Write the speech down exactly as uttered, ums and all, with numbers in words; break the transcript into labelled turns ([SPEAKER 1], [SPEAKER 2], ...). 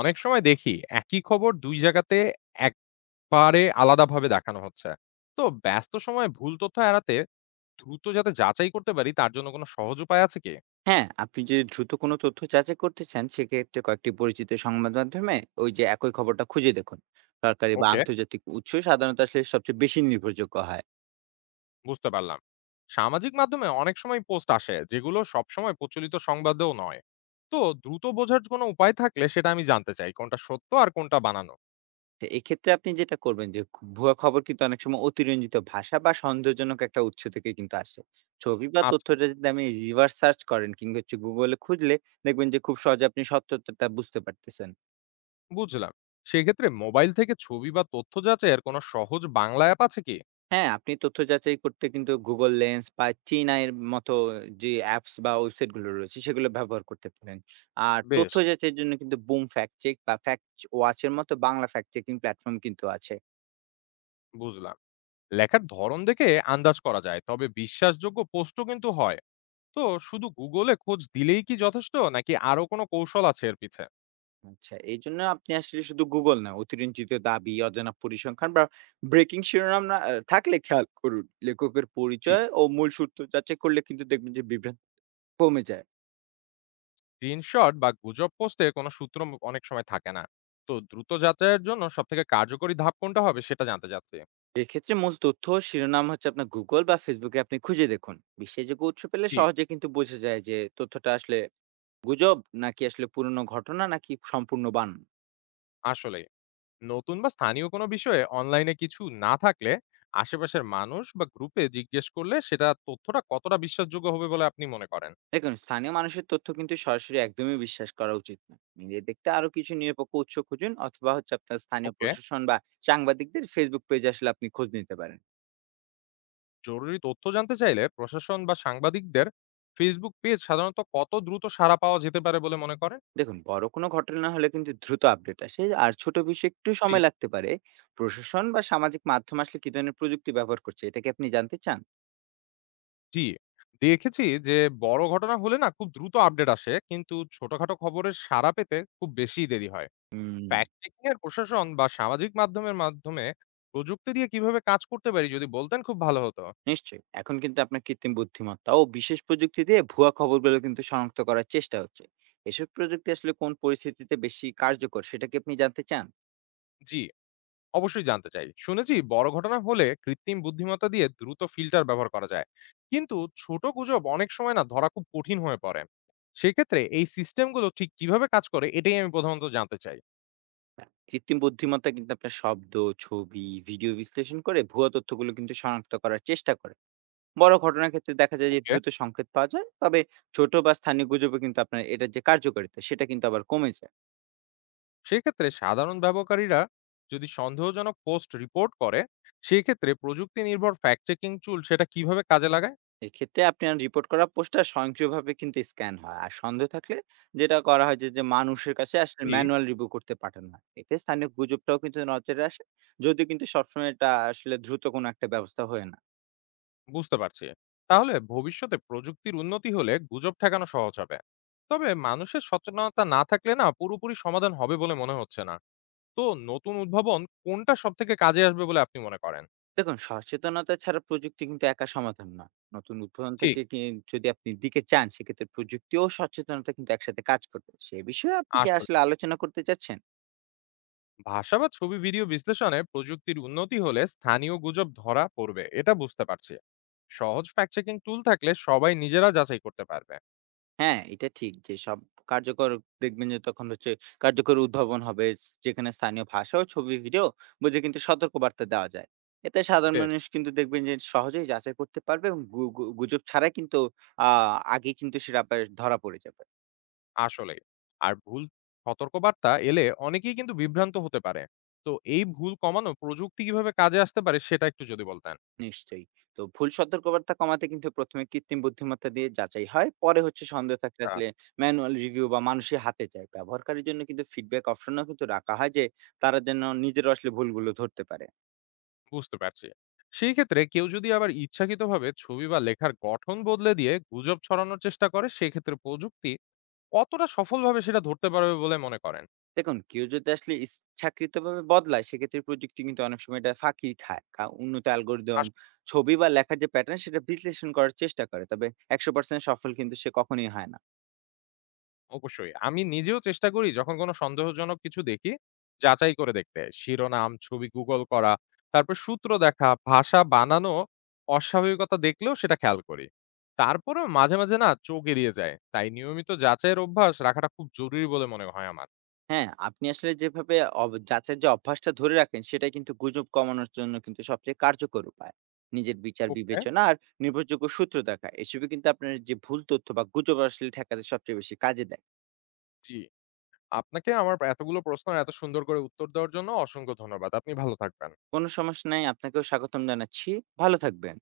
[SPEAKER 1] অনেক সময় দেখি একই খবর দুই জায়গাতে একবারে আলাদাভাবে দেখানো হচ্ছে। তো ব্যস্ত সময়ে ভুল তথ্য এড়াতে দ্রুত যাতে যাচাই করতে পারি তার জন্য কোনো সহজ উপায় আছে কি?
[SPEAKER 2] হ্যাঁ, আপনি যদি দ্রুত কোনো তথ্য যাচাই করতে চান, সেক্ষেত্রে কয়েকটি পরিচিত সংবাদ মাধ্যমে ওই যে একই খবরটা খুঁজে দেখুন। সরকারি বা
[SPEAKER 1] ওকে,
[SPEAKER 2] আন্তর্জাতিক উৎস সাধারণত আসলে সবচেয়ে বেশি নির্ভরযোগ্য হয়।
[SPEAKER 1] বুঝতে পারলাম। সামাজিক মাধ্যমে অনেক সময় পোস্ট আসে যেগুলো সবসময় প্রচলিত সংবাদেও নয়। তো দ্রুত বোঝার কোনো উপায় থাকলে সেটা আমি জানতে চাই কোনটা সত্য আর কোনটা বানানো।
[SPEAKER 2] তো এক্ষেত্রে আপনি যেটা করবেন যে, ভুয়া খবর কিন্তু অনেক সময় অতিরঞ্জিত ভাষা বা সন্দেহজনক একটা উৎস থেকে কিন্তু আসে। ছবি বা
[SPEAKER 1] আচ্ছা,
[SPEAKER 2] তথ্যটা যদি আপনি reverse search করেন কিংবা হচ্ছে Google এ খুঁজলে দেখবেন যে খুব সহজে আপনি সত্যতাটা বুঝতে পারতেছেন।
[SPEAKER 1] বুঝলাম। সেক্ষেত্রে মোবাইল থেকে ছবি বা তথ্য যাচাইয়ের কোনো সহজ বাংলা অ্যাপ আছে কি?
[SPEAKER 2] হ্যাঁ, আপনি তথ্য যাচাই করতে কিন্তু Google Lens বা Cheena এর মতো যে অ্যাপস বা ওয়েবসাইট গুলো রয়েছে সেগুলো ব্যবহার করতে পারেন। আর
[SPEAKER 1] বেশ,
[SPEAKER 2] তথ্য যাচাইয়ের জন্য কিন্তু Boom Fact Check বা Fact Watch এর মতো বাংলা ফ্যাক্ট চেকিং প্ল্যাটফর্ম কিন্তু আছে।
[SPEAKER 1] বুঝলাম। লেখার ধরন দেখে আন্দাজ করা যায় তবে বিশ্বাসযোগ্য পোস্টও কিন্তু হয়। তো শুধু গুগলে খোঁজ দিলেই কি যথেষ্ট নাকি আরো কোনো কৌশল আছে এর পিছে?
[SPEAKER 2] আচ্ছা, এইজন্য আপনি আসলে শুধু গুগল না, অতিরঞ্জিত দাবি, অজানা পরিসংখ্যান বা ব্রেকিং শিরোনাম না আ থাকলে খেয়াল করুন। লেখকের
[SPEAKER 1] জি।
[SPEAKER 2] পরিচয় ও মূল সূত্র যাচাই করলে কিন্তু দেখবেন যে বিভ্রান্তি কমে যায়।
[SPEAKER 1] স্ক্রিনশট বা গুজব পোস্টে কোনো সূত্র ম- অনেক সময় থাকে না। তো দ্রুত যাচাইয়ের জন্য সব থেকে কার্যকরী ধাপ কোনটা হবে সেটা জানতে চাচ্ছি।
[SPEAKER 2] এক্ষেত্রে মূল তথ্য ও শিরোনাম হচ্ছে আপনার গুগল বা ফেসবুকে আপনি খুঁজে দেখুন বিশ্বাসযোগ্য উৎস পেলে
[SPEAKER 1] জি।
[SPEAKER 2] সহজে কিন্তু বোঝা যায় যে তথ্যটা আসলে গুজব নাকি আসলে পুরনো ঘটনা নাকি সম্পূর্ণ বানান।
[SPEAKER 1] আসলে নতুন বা স্থানীয় কোনো বিষয়ে অনলাইনে কিছু না থাকলে আশেপাশের মানুষ বা গ্রুপে জিজ্ঞেস করলে সেটা তথ্যটা কতটা বিশ্বাসযোগ্য হবে বলে আপনি মনে করেন?
[SPEAKER 2] দেখুন স্থানীয় মানুষের তথ্য কিন্তু সরাসরি একদমই বিশ্বাস করা উচিত না, মিলিয়ে দেখতে আরো কিছু নিরপেক্ষ উৎস খুঁজুন অথবা হচ্ছে আপনার স্থানীয়
[SPEAKER 1] ওকে।
[SPEAKER 2] প্রশাসন বা সাংবাদিকদের ফেসবুক পেজে আসলে আপনি খোঁজ নিতে পারেন।
[SPEAKER 1] জরুরি তথ্য জানতে চাইলে প্রশাসন বা সাংবাদিকদের ফেসবুক পেজ সাধারণত কত দ্রুত সাড়া পাওয়া যেতে পারে বলে মনে করেন?
[SPEAKER 2] দেখুন বড় কোনো ঘটনা হলে কিন্তু দ্রুত আপডেট আসে আর ছোট বিষয়ে একটু
[SPEAKER 1] জি,
[SPEAKER 2] সময় লাগতে পারে। প্রশাসন বা সামাজিক মাধ্যম আসলে কি ধরনের প্রযুক্তি ব্যবহার করছে এটা কি আপনি জানতে চান?
[SPEAKER 1] জি, দেখেছি যে বড় ঘটনা হলে না খুব দ্রুত আপডেট আসে কিন্তু ছোটখাটো খবরের সাড়া পেতে খুব বেশি দেরি হয়।
[SPEAKER 2] হুম,
[SPEAKER 1] ফ্যাক্ট চেকিং এর প্রশাসন বা সামাজিক মাধ্যমের মাধ্যমে প্রযুক্তি দিয়ে কিভাবে কাজ করতে পারি যদি বলতেন খুব ভালো হতো।
[SPEAKER 2] নিশ্চয়ই। এখন কিন্তু আপনার কৃত্রিম বুদ্ধিমত্তা ও বিশেষ প্রযুক্তি দিয়ে ভুয়া খবরগুলো কিন্তু শনাক্ত করার চেষ্টা হচ্ছে। এসব প্রযুক্তি আসলে কোন পরিস্থিতিতে বেশি কার্যকর সেটা কি আপনি জানতে চান?
[SPEAKER 1] জি, অবশ্যই জানতে চাই। শুনেছি বড় ঘটনা হলে কৃত্রিম বুদ্ধিমত্তা দিয়ে দ্রুত ফিল্টার ব্যবহার করা যায়। কিন্তু ছোট গুজব অনেক সময় না ধরা খুব কঠিন হয়ে পড়ে। সেক্ষেত্রে এই সিস্টেমগুলো ঠিক কিভাবে কাজ করে এটাই আমি প্রধানত জানতে চাই।
[SPEAKER 2] হ্যাঁ, কৃত্রিম বুদ্ধিমত্তা কিন্তু আপনার শব্দ, ছবি, ভিডিও বিশ্লেষণ করে ভুয়া তথ্যগুলো কিন্তু শনাক্ত করার চেষ্টা করে। বড় ঘটনার ক্ষেত্রে দেখা যায় যে
[SPEAKER 1] ওকে।
[SPEAKER 2] দ্রুত সংকেত পাওয়া যায়। তবে ছোট বা স্থানীয় গুজবে কিন্তু আপনার এটার যে কার্যকারিতা সেটা কিন্তু আবার কমে যায়।
[SPEAKER 1] সেক্ষেত্রে সাধারণ ব্যবহারকারীরা যদি সন্দেহজনক পোস্ট রিপোর্ট করে, সেক্ষেত্রে প্রযুক্তি নির্ভর ফ্যাক্ট চেকিং টুল সেটা কিভাবে কাজে লাগায়?
[SPEAKER 2] এক্ষেত্রে আপনার রিপোর্ট করা পোস্টার স্বয়ংক্রিয়ভাবে কিন্তু স্ক্যান হয় আর সন্দেহ থাকলে যেটা করা হয় যে যে মানুষের কাছে আসলে
[SPEAKER 1] জি।
[SPEAKER 2] ম্যানুয়াল রিভিউ করতে পাঠানো হয় এতে স্থানীয় গুজবটাও কিন্তু নজরে আসে, যদিও কিন্তু সবসময় এটা আসলে দ্রুত কোনো একটা ব্যবস্থা হয় না।
[SPEAKER 1] বুঝতে পারছি। তাহলে ভবিষ্যতে প্রযুক্তির উন্নতি হলে গুজব ঠেকানো সহজ হবে, তবে মানুষের সচেতনতা না থাকলে না পুরোপুরি সমাধান হবে বলে মনে হচ্ছে না। তো নতুন উদ্ভাবন কোনটা সব থেকে কাজে আসবে বলে আপনি মনে করেন?
[SPEAKER 2] দেখুন সচেতনতা ছাড়া প্রযুক্তি কিন্তু একা সমাধান না। নতুন উদ্ভাবন
[SPEAKER 1] ঠিক।
[SPEAKER 2] থেকে কি- যদি আপনি দিকে চান সেক্ষেত্রে প্রযুক্তি ও সচেতনতা কিন্তু একসাথে কাজ করবে সে বিষয়ে আপনি কি
[SPEAKER 1] আসলে
[SPEAKER 2] আসলে আলোচনা করতে চাচ্ছেন?
[SPEAKER 1] ভাষা বা ছবি ভিডিও বিশ্লেষণে প্রযুক্তির উন্নতি হলে স্থানীয় গুজব ধরা পড়বে এটা বুঝতে পারছি। সহজ ফ্যাক্ট চেকিং টুল থাকলে সবাই নিজেরা যাচাই করতে পারবে।
[SPEAKER 2] হ্যাঁ, এটা ঠিক যে সব কার্যকর দেখবেন যে তখন হচ্ছে কার্যকর উদ্ভাবন হবে যেখানে স্থানীয় ভাষা ও ছবি, ভিডিও বুঝে কিন্তু সতর্কবার্তা দেওয়া যায়। এতে সাধারণ
[SPEAKER 1] বেশ।
[SPEAKER 2] মানুষ কিন্তু দেখবেন যে সহজেই যাচাই করতে পারবে এবং গু গু গুজব ছাড়াই কিন্তু আ আগে কিন্তু সেটা আপনার ধরা পড়ে যাবে।
[SPEAKER 1] আসলেই। আর ভুল সতর্কবার্তা এলে অনেকেই কিন্তু বিভ্রান্ত হতে পারে। তো এই ভুল কমানো প্রযুক্তি কিভাবে কাজে আসতে পারে সেটা একটু যদি বলতেন।
[SPEAKER 2] নিশ্চয়ই। তো ভুল সতর্কবার্তা কমাতে কিন্তু প্রথম এ কৃত্রিম বুদ্ধিমত্তা দিয়ে যাচাই হয়। পরে হচ্ছে সন্দেহ থাকলে
[SPEAKER 1] আ
[SPEAKER 2] আসলে ম্যানুয়াল রিভিউ বা মানুষের হাতে যায়। ব্যবহারকারীর জন্য কিন্তু ফিডব্যাক অপশনও কিন্তু রাখা হয় যে তারা যেন নিজেরাও আসলে ভুলগুলো ধরতে পারে।
[SPEAKER 1] বুঝতে পারছি। সেই ক্ষেত্রে কেউ যদি আবার ইচ্ছাকৃতভাবে ছবি বা লেখার গঠন বদলে দিয়ে গুজব ছড়ানোর চেষ্টা করে সেক্ষেত্রে প্রযুক্তি কতটা সফলভাবে সেটা ধরতে পারবে বলে মনে করেন?
[SPEAKER 2] দেখুন, কেউ যদি আসলে ইচ্ছাকৃতভাবে বদলায়, সেক্ষেত্রে প্রযুক্তি কিন্তু অনেক সময় এটা ফাঁকি খায়। কা উন্নত অ্যালগরিদম, ছবি বা লেখার যে প্যাটার্ন, সেটা বিশ্লেষণ করার চেষ্টা করে। তবে একশ শতাংশ সফল কিন্তু সে কখনোই হয় না।
[SPEAKER 1] অবশ্যই। আমি নিজেও চেষ্টা করি যখন কোনো সন্দেহজনক কিছু দেখি, যাচাই করে দেখতে। শিরোনাম, ছবি গুগল করা, তারপর সূত্র দেখা, ভাষা বানানো অস্বাভাবিকতা দেখলেও সেটা খেয়াল করি। তারপরেও মাঝে, মাঝে না চোখ এড়িয়ে যায়। তাই নিয়মিত যাচাইয়ের অভ্যাস রাখাটা খুব জরুরি বলে মনে হয় আমার।
[SPEAKER 2] হ্যাঁ, আপনি আসলে যেভাবে অব যাচাইয়ের যে অভ্যাসটা ধরে রাখেন, সেটাই কিন্তু গুজব কমানোর জন্য কিন্তু সবচেয়ে কার্যকর উপায়। নিজের বিচার
[SPEAKER 1] ওকে,
[SPEAKER 2] বিবেচনা আর নির্ভরযোগ্য সূত্র দেখা, এসবই কিন্তু আপনার যে ভুল তথ্য বা গুজব আসলে ঠেকাতে সবচেয়ে বেশি কাজে দেয়।
[SPEAKER 1] জি। আপনাকে আমার এতগুলো প্রশ্ন এত সুন্দর করে উত্তর দেওয়ার জন্য অসংখ্য ধন্যবাদ। আপনি ভালো থাকবেন।
[SPEAKER 2] কোনো সমস্যা নাই, আপনাকেও স্বাগতম জানাচ্ছি। ভালো থাকবেন।